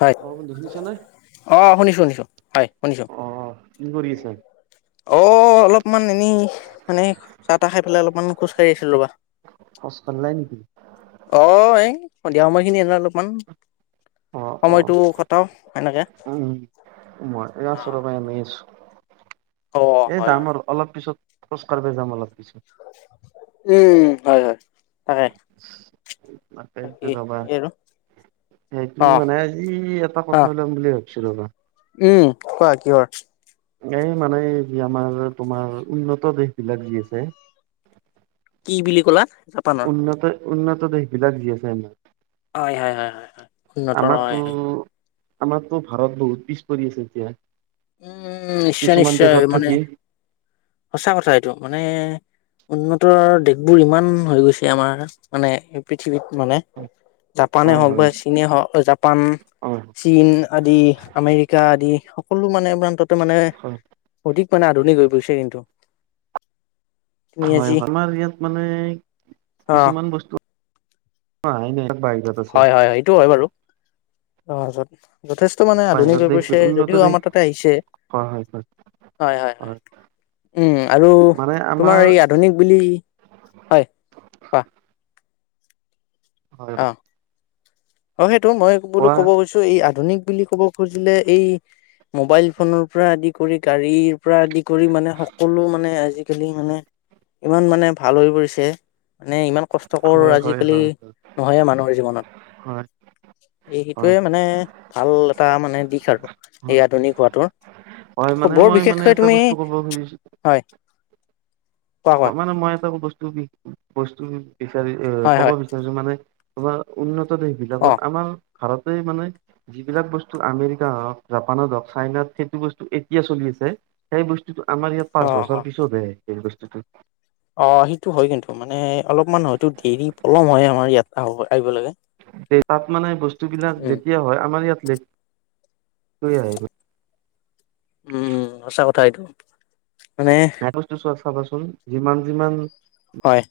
হয় অ বন্ধু শুনিছানে? অ শুনিছো শুনিছো হয় শুনিছো। অ কি কৰি আছ? অ অলপমান এনেই মানে চাহ তাহ খাই পেলাই অলপমান খোজ কাঢ়ি আছিলো ৰ'বা। [unintelligible] নেকি? অ এই সন্ধিয়া সময় খিনি এ অলপমান অ অ সময়টো কটাও সেনকে। উম [inaudible] অ এ হয় হয় যাম আৰু অলপ পিছত খচ কঢ প যাম অলপ পিছত। উম হয় হয়। তাকে বাকী [inaudible] ৰবা এই আৰু অ সেইটো মানে আজি এটা অ কথা ওলাম বুলি ভাবিছিলো ৰবা উম কোৱা কিহৰ? এই মানে যি আমাৰ তোমাৰ উন্নত দেশ বিলাক যি আছে। কি বুলি কলা। জাপানৰ? উন্নত উন্নত দেশ বিলাক যি আছে আ হয় হয় উন্নত হয় আমাৰতো ভাৰত বহুত পিছ পৰি আছে এতিয়া উম নিশ্চয় কিছুমান নিশ্চয় দেশত মানে থাকি সঁচা কথা এইটো মানে উন্নত দেশবোৰ ইমান হৈ গৈছে আমাৰ মানে পৃথিৱীত মানে জাপানে হয় হওক হয় বা চীনে হওক জাপান অ চীন আদি আমেৰিকা আদি সকলো মানে প্ৰান্ততে মানে হয় অধিক মানে আধুনিক হৈ পৰিছে কিন্তু। তুমি হয় আজি হয় আমাৰ ইয়াত মানে অ কিছুমান বস্তু অ দে ভ [unintelligible] হয় হয় এইটো হয় বাৰু তাৰ পাছত যথেষ্ট মানে আধুনিক বাহিৰত হৈ দেশ পৰিছে উন্নত যদিও দেশ আমাৰ তাতে আহিছে। হয় হয় হয় হয়, হয়, হয় উম, আৰু মানে তোমাৰ আমাৰ এই আধুনিক বুলি, হয় কোৱা? হয়। অ অ, সেইটো মই বোলো কোৱা ক'ব গৈছো এই আধুনিক বুলি ক'ব খুজিলে এই মোবাইল ফোনৰ পৰা আদি কৰি গাড়ীৰ পৰা আদি। কৰি মানে সকলো মানে আজিকালি মানে ইমান মানে ভাল হৈ পৰিছে। মানে ইমান কষ্টকৰ হয় হয় আজিকালি হয় নহয় মানুহৰ জীৱনত। হয় এই হয় সেইটোৱে, হয় মানে ভাল এটা মানে দিশ আৰু এই আধুনিক হয় হোৱাটোৰ। মানে বৰ মই মানে বিশেষকৈ এটা তুমি, বস্তু ক'ব খুজিছো হয়। কোৱা কোৱা মানে মই এটা বস্তু বস্তু বিচাৰি এ হয় কব হয় বিচাৰিছো মানে। বা উন্নত দেশবিলাক অ আমাৰ ভাৰতে মানে যিবিলাক বস্তু আমেৰিকা হওক জাপানত হওক চাইনাত সেইটো বস্তু এতিয়া চলি আছে। সেই বস্তুতটো আমাৰ ইয়াত অ পাঁচ বছৰ অ পিছত ব সেই বস্তুতটো। অ, সেইটো হয় কিন্তু। মানে, অলপমান হয়তো দেৰি পলম হয় আমাৰ ইয়াত আহব আহিব লাগে। তাত মানে বস্তুবিলাক উম যেতিয়া হয়, আমাৰ ইয়াতলেট ক আহ। উম, উম সঁচা কথা এইতো। এটা বস্তু চোৱা চাবাচোন যিমান যিমান হয়।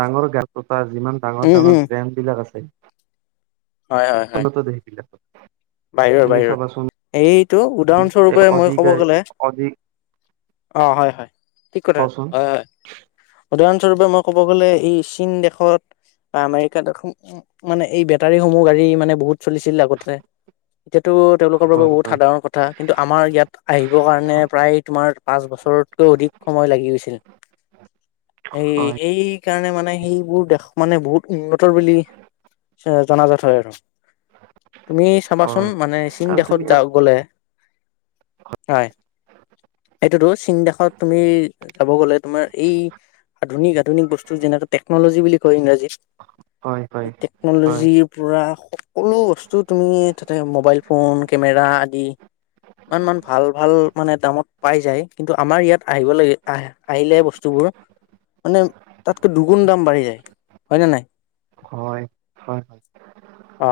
ডাঙৰ গাত্ৰতা যিমান উম উম ডাঙৰ-ডাঙৰ ব্ৰেণ্ড বিলাক আছে। হয় হয় সিল হয় [unintelligible] বাহিৰৰ, বাহিৰৰ এইটো এই উদাহৰণস্বৰূপে মই কব অধিকাই গলে অধিক অ, হয়, হয় ঠিক কথা কচোন হয়, হয়। উদাহৰণস্বৰূপে মই ক'ব গ'লে এই চীন দেশত আমেৰিকাত এখন মানে এই বেটাৰীসমূহ গাড়ী মানে বহুত চলিছিল আগতে। এতিয়াতো তেওঁলোকৰ বাবে হয় বহুত হয় সাধাৰণ কথা। কিন্তু, আমাৰ ইয়াত আহিবৰ কাৰণে প্ৰায় তোমাৰ পাঁচ বছৰতকৈও অধিক সময় লাগি গৈছিল। উম। এই, এই সেইকাৰণে মানে সেইবোৰ দেশ মানে বহুত উন্নতৰ বুলি জনাজাত হয় আৰু। তুমি চাবাচোন হয় মানে চীন আৰু তুমি দখতা ইয়াত গলে হয়। এইটো দোজ চীন দখত তুমি যাব গলে তোমাৰ এই আধুনিক আধুনিক বস্তু যেনেটো টেকনলজী বুলি কয় ইংৰাজীত। হয় হয় হয় টেকনলজিৰ পৰা সকলো বস্তু তুমি মোবাইল ফোন কেমেৰা আদি ইমান মান ভাল ভাল মানে দামত পাই যায়। কিন্তু, আমাৰ ইয়াত আহিব লাগে আহ আহিলে বস্তুবোৰ মানে তাতকৈ দুগুণ দাম বাঢ়ি যায় হয় ন নাই? হয়, হয় অ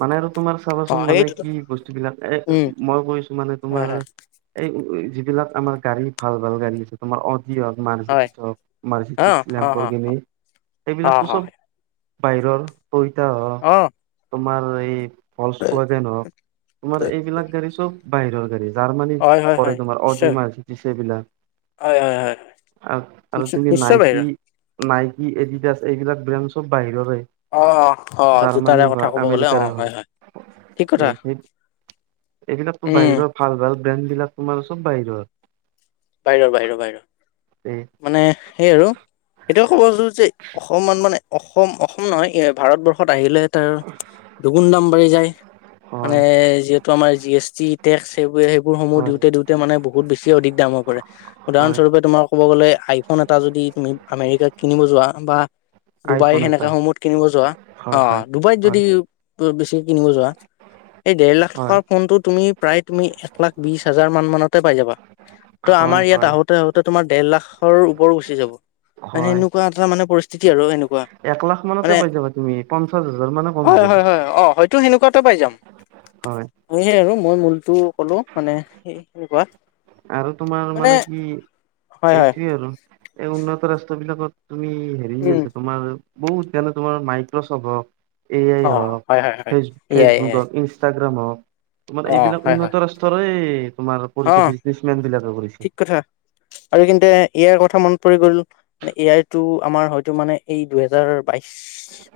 মানে আৰু তোমাৰ অ চাবাচোন মানে সেইটোতো কি বস্তু বিলাক এ উম মই কৈছো মানে হয় তোমাৰ হয় এই যিবিলাক আমাৰ গাড়ী ভাল-ভাল গাড়ী আছে তোমাৰ। অ, যি হওক হয় মাৰচিডিচ হওক অ মাৰচিডিচ অ অ অ লেম্বৰগিনি অ সেইবিলাকো চব হয় বাহিৰৰ কইতা হ অ তোমাৰ এই ফলচ পোৱাকে নহওক তোমাৰ এইবিলাক গাড়ী চব বাহিৰৰ গাড়ী। জাৰ্মানী হয় হয় পৰে হয় তোমাৰ অদি নিশ্চয় মাৰচিদিছ এইবিলাক। হয় হয় হয় আৰু তুমি নিশ্চয় বাহিৰ নাইকি, নাইকি এডিডাছ এইবিলাক ব্ৰেণ্ড চব বাহিৰৰে। অ অ অ জাৰ্মানী জোতাৰে বা কথা ক'ব গ'লে অ আমেৰিকাৰ হল হয় হয় ঠিক কথা সেই। এইবিলাকো উম বাহিৰৰ ভাল ভাল ব্ৰেণ্ড বিলাক তোমাৰ চব বাহিৰৰ। বাহিৰৰ, বাহিৰৰ, বাহিৰৰ। এই মানে সেই আৰু সেইটোয়ে ক'বো যে অসমান মানে অসম অসম নহয় এ ভাৰতবৰ্ষত আহিলে তাৰ দুগুণ দাম বাঢ়ি যায়। হয় মানে যিহেতু আমাৰ জি এছ টি টেক্স এইবোৰ সেইবোৰ সমূহ হয় দিওঁতে দিওঁতে মানে বহুত বেছি অধিক দামত উদাহৰণ হয় স্বৰূপে তোমাৰ কব গলে আইফোন এটা যদি তুমি আমেৰিকাত কিনিব যোৱা বা ডুবাই আইফোন এটা সেনেকা সময়ত কিনিব যোৱা অ হয় হয় ডুবাইত হয় যদি বেছিক কিনিব যোৱা এই দেৰ লাখ হয় টকাৰ ফোনটো তুমি প্ৰায় তুমি এক লাখ বিশ হাজাৰ মান মানতে পাই যাবা। তো হয় আমাৰ ইয়াত হয় আহোতে আহোঁতে তোমাৰ দেৰ লাখৰ ওপৰো গুচি যাব। মানে হয় এনেকুৱা এটা মানে পৰিস্থিতি আৰু এনেকুৱা পঞ্চাচতে মানে পাই যাবা তুমি হাজাৰ মানে কম হৈ হয় যাব হয় হয় অ হয়তো সেনেকুৱা পাই যাম হয় সেয়া আৰু মই মূলটো কলো মানে সেনেকুৱা আৰু তোমাৰ মানে কি হয় হয় এইটোয়ে আৰু এই উন্নত ৰাষ্ট্ৰ বিলাকত তুমি হেৰি উম আছ তোমাৰ বহুত জানো তোমাৰ মাইক্ৰচফট হওঁক এ আই অ হওক, হয় হয় হয় ফেচ এয়াই ফেচবুক এয়াই হওক, ইনষ্ট হম তোমাৰ অ এইবিলাক হয় হয় উন্নত ৰাষ্ট্ৰৰেই তোমাৰ অ পৰিৱ ঠিক কথা আৰু এইখিনিতে এ আই কথা মন পৰি গ'ল মানে এ আইটো আমাৰ হয়তো মানে এই দুহেজাৰ বাইশ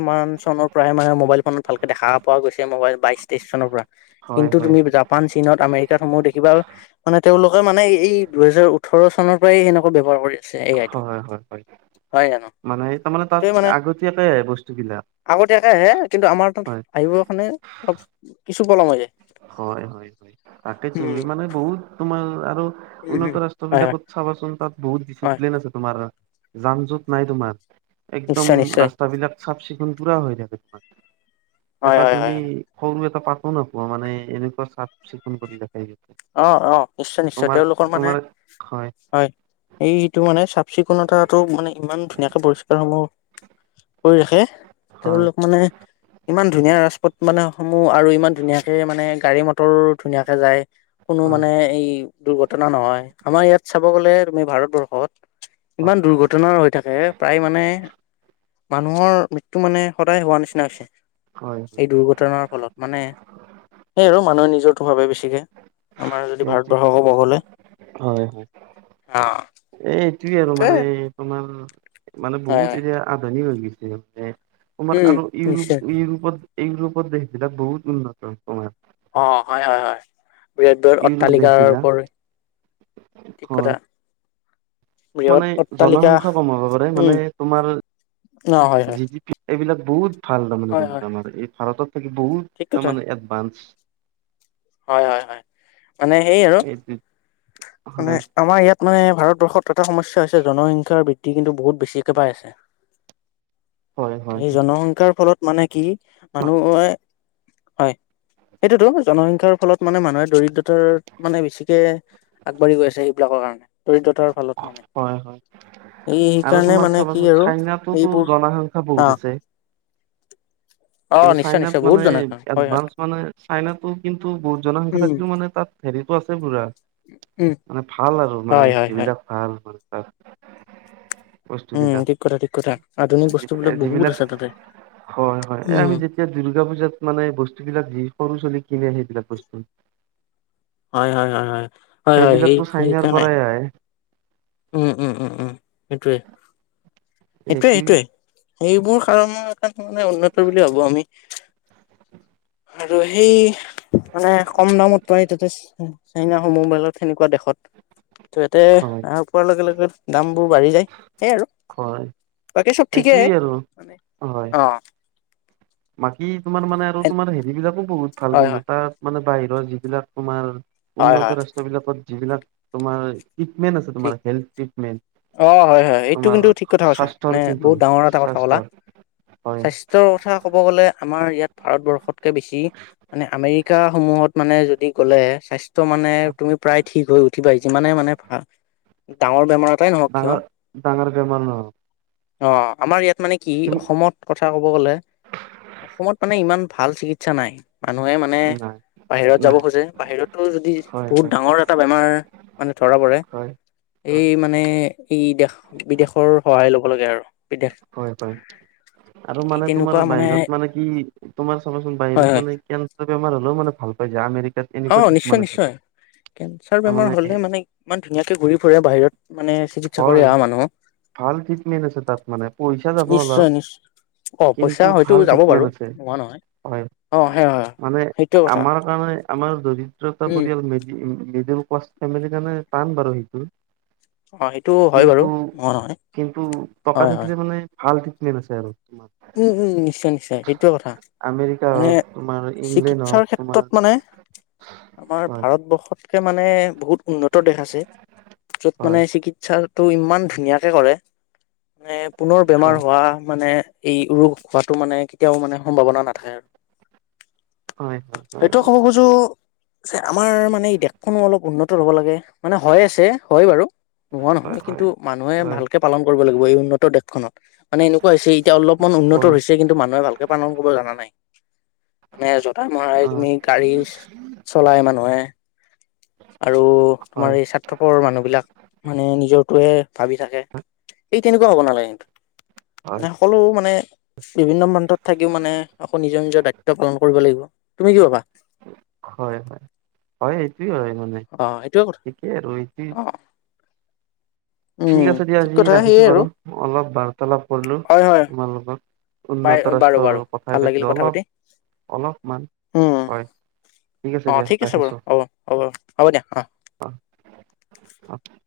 মান চন প্ৰায় মানে মোবাইল ফোনত ভালকে দেখা পোৱা গৈছে মোবাইল বাইছ তেইচ চনৰ পৰা হয় কিন্তু হয় তুমি হয়। জাপান, চীনত, আমেৰিকা সমূহ দেখিবা মানে তেওঁলোকে মানে এই দুহেজাৰ ওঠৰ চনৰ পৰাই সেনেকুৱা ব্যৱহাৰ কৰে। হয় হয় হয় মানে তাৰমানে তাত এইটোৱে মানে আগতীয়াকেই বস্তুবিলাক। আগতীয়াকে আহে কিন্তু আমাৰ তাত হয় আহিবৰ কাৰণে অলপ কিছু পলম হৈ যায়। হয় হয় হয় তাকে উম, তুমি মানে বহুত তোমাৰ আৰু উম, উম, উন্নত ৰাষ্ট্ৰ হয়, হয়, বিলাকত চাবাচোন তাত বহুত হয়, ডিচিপ্লিন আছে তোমাৰ যান জোঁট নাই তোমাৰ। একদম নিশ্চয়, নিশ্চয়, ৰাস্তাবিলাক চাফ চিকুণ পূৰা হৈ থাকে তোমাৰ। হয়, এটা হয়, তুমি হয়, হয়। সৰু এটা পাতো নোপোৱা মানে এনেকুৱা চাফ চিকুণ কৰি ৰাখে। সিহঁতে। অ অ নিশ্চয় নিশ্চয় তোমাৰ তেওঁলোকৰ মানে তোমাৰ হয় এই যিটো মানে চিকুণতাটো মানে ইমান ধুনীয়াকে পৰিষ্কাৰসমূহ কৰি ৰাখে, হয় তেওঁলোক মানে ইমান ধুনীয়া ৰাজপথ মানে সমূহ আৰু ইমান ধুনীয়াকে মানে গাড়ী মটৰ ধুনীয়াকে যায়। কোনো হয় মানে এই দুৰ্ঘটনা নহয় আমাৰ ইয়াত চাব গ'লে তুমি ভাৰতবৰ্ষত ইমান দুৰ্ঘটনাৰ হৈ থাকে প্ৰায় মানে মানুহৰ মৃত্যু মানে সদায় হোৱা নিচিনা হৈছে। হয় হয় এই দুৰ্ঘটনাৰ ফলত মানে সেই আৰু মানুহে নিজৰতো ভাবে বেছিকে। আমাৰ যদি সেইটোৱে ভাৰতবৰ্ষ কব গলে হয় অ সেইটোয়ে আৰু সেইটোৱে মানে তোমাৰ মানে হয় বহুত হয় এতিয়া আদানী হৈ গৈছে মে তোমাৰ উম আৰু ইউৰোপ নিশ্চয় -ইউৰোপত -ইউৰোপত দেশবিলাক বহুত উন্নত তোমাৰ। অ হয় হয় হয়। বৃহৎ তৰ ইউৰোপ দেশ অট্টালিকাৰৰ বিলাক ওপৰি ঠিক হয় কথা। বৃহৎ মানে অট্টালিকা জনসংখ্যা কম হ'ব পাৰে উম মানে তোমাৰ ন হয় হয় যি এইবিলাক বহুত ভাল তাৰমানে হয় হয় ত আমাৰ এই ভাৰতত থাকি বহুত ঠিক কথা তাৰমানে এডভান্স। হয় হয় হয়, মানে সেই আৰু এইটো মানে হয় আমাৰ ইয়াত মানে ভাৰত ভাৰতবৰ্ষত এটা সমস্যা হৈছে জনসংখ্যাৰ বৃদ্ধি কিন্তু বহুত বেছিকে পাই আছে। হয় হয় এই জনসংখ্যাৰ ফলত মানে কি মানুহে হয় সেইটোতো জনসংখ্যাৰ ফলত মানে মানুহে দৰিদ্ৰতাৰ মানে বেছিকে আগবাঢ়ি গৈ আছে এইবিলাকৰ কাৰণে দৰিদ্ৰতাৰ ফলত। মানে হয় হয়। এই আৰু সেইকাৰণে তোমাৰ মানে কি চাবাচোন আৰু চাইনাতো এইবোৰ জনসংখ্যা অ বহুত আছে। অ কিন্তু নিশ্চয় চাইনাত নিশ্চয় বহুত মানে জনসংখ্যা হয় হয় এডভাঞ্চ মানে চাইনাতো কিন্তু বহুত জনসংখ্যা উম থাকিলেও মানে তাত সেইটো আছে পুৰা উম মানে ভাল আৰু মানে হয় হয় হয় সেইবিলাক ভাল মানে তাত। বস্তু উম বিলাক ঠিক কথা ঠিক কথা আধুনিক বস্তুবিলাক বহুত যিবিলাক আছে তাতে। হয় হয়। এই উম। আমি যেতিয়া দ দুৰ্গা পূজাত মানে বস্তুবিলাক যি সৰু ছোলী কিনে সেইবিলাক বস্তু হয় হয় হয় হয় হয় সেইবিলাকতো চাইনাৰ সেইকাৰণে। পৰাই আহে উম উম উম উম সেইটোৱে। সেইটোয়ে এইটোই সেইটোয়ে সেইবোৰ কাৰণৰ এটা মানে উন্নত বুলি ভাবো আমি। আৰু সেই। মানে কম দামত পাই তাতে চাইনাসমূহ মাজত সেনেকুৱা দেশত ত' ইয়াতে হয় আহ পোৱাৰ লগে লগে দাম বোৰ বাঢ়ি যায়। সেইয় আৰু হয় বাকী চব ঠিকে এইটোয়ে আৰু মানে হয় অ। বাকী তোমাৰ মানে আৰু তোমাৰ হেৰিবিলাকো বহুত ভাল হয় কিন্তু হয় তাত মানে বাহিৰৰ যিবিলাক তোমাৰ হয় হয় উন্নত ৰাষ্ট্ৰ বিলাকত যিবিলাক তোমাৰ ট্ৰিটমেন্ট আছে ঠিক তোমাৰ হেল্থ ট্ৰিটমেন্ট অ হয় হয় এইটো তোমাৰ কিন্তু ঠিক কথা কৈছা স্বাস্থ্যৰ মানে কিন্তু বহুত ডাঙৰ এটা কথা কলা স্বাস্থ্যৰ হয় স্বাস্থ্যৰ কথা ক'ব গ'লে আমাৰ ইয়াত ভাৰতবৰ্ষতকে বেছি মানে আমেৰিকা সমূহ ত মানে যদি গলে স্বাস্থ্য মানে তুমি প্ৰায় ঠিক হৈ উঠিবা যিমানে মানে ভ ডাঙৰ বেমাৰৰ ডাঙৰ- ডাঙৰ বেমাৰ নহয়। অ আমাৰ ইয়াত মানে কি তুমি অসমত কথা কব গলে অসমত মানে ইমান ভাল চিকিৎসা নাই। মানুহে মানে নাই বাহিৰত যাব নাই খোজে বাহিৰতটো যদি হয় বহুত হয় ডাঙৰ এটা বেমাৰ মানে ধৰা পৰে, হয় এই হয় মানে ই দেশ বিদেশৰ সহায় ল'ব লাগে আৰু বিদেশ হয় হয়। আৰু এই মানে তোমাৰ তেনেকুৱা বাহিৰত মানে কি তোমাৰ চাবাচোন হয় বাহিৰত হয় মানে কে বেমাৰ হলেও মে ভাল পাই যায়। আমেৰি অ নিশ্চয় নিশ্চয় কেঞ্চাৰ তাৰমানে বেমাৰ হলে মানে ইমান ধুনীয়াকে ঘূৰি ফুৰে বাহিৰত। মানে চিকিৎসা কৰি হয় অহা মানুহ। ভাল ট্ৰিটমেণ্ট আছে তাত মানে পইচা যাব নিশ্চয় অলপ। নিশ্চয়। অ পইচা কিন্তু হয়তো ভাল যাব বাৰু ট্ৰিটমেণ্ট আছে। নোহোৱা নহয়। হয় অ সেই হয় মানে সেইটোৱে কথা। আমাৰ কাৰণে। আমাৰ দৰিদ্ৰতা উম পৰিয়াল ম মিডিল ক্লাছ ফেমিলিৰ কাৰণে টান বাৰু সেইটো। অ সেইটো হয় বাৰু কিন্তু ম কিন্তু টকা থাকিলে মানে ভাল ট্ৰিটমেণ্ট আছে আৰু। তোমাৰ উম, উম নিশ্চয়- নিশ্চয় সেইটোৱে কথা আমেৰিকা মানে হওক তোমাৰ ইংলেণ্ড চিকিৎসাৰ হওক তোমাৰ ক্ষেত্ৰত মানে আমাৰ হয় ভাৰতবৰ্ষত মানে বহুত উন্নত দেশ আছে য'ত মানে চিকিৎসাৰ। তটো ইমান ধুনীয়াকে কৰে মানে পুনৰ বেমাৰ হয় হোৱা মানে। এই ৰোগ হোৱাটো মানে কেতিয়াও মানে সম্ভাৱনা নাথাকে আৰু। হয় হয় হয় সেইটোয় হয় ক'ব খুজো যে আমাৰ মানে এই দেশখনো অলপ উন্নত। হ'ব লাগে মানে হয় আছে হয় বাৰু। নোহোৱা হয় নহয় কিন্তু হয় মানুহে হয় ভালকে পালন কৰিব লাগিব এই উন্নত দেশখনত মানে এনেকুৱা হৈছে। এতিয়া অলপমান উন্নত হয় হৈছে কিন্তু মানুহে ভালকে পালন কৰিব জানা নাই। মানে যতাই মৰাই অ তুমি গাড়ী চলাই মানুহে। আৰু হয় তোমাৰ এই স্বাৰ্থৰপৰ মানুহ বিলাক মানে নিজৰটোৱে। ভাবি থাকে সেই তেনেকুৱা হ'ব নালাগে কিন্তু হয় মানে সকলো মানে। বিভিন্ন প্ৰান্তত থাকিও মানে আকৌ নিজৰ নিজৰ দায়িত্ব পালন কৰিব লাগিব তুমি কি কবা। হয় হয় হয় সেইটোৱে হয়। মানে অ সেইটোয়ে কথা ঠিকেই আৰু এইটো। অ উম ঠিক আছে দিয়া আজি কথা ৰাখিছো সেয়ে আৰু বাৰু অলপ বাৰ্তালাপ কৰিলো হয় হয় তোমাৰ লগত। বাই উন্নত বাৰু বাৰু ৰাষ্ট্ৰৰ কথা ভাল লাগিল পাতিলো পাতি। অলপ অলপমান উম। হয়। ঠিক আছে অ', দিয়া ঠিক বাৰু ৰাখিছো হ'ব হ'ব হ'ব দিয়া অ'। অ অ।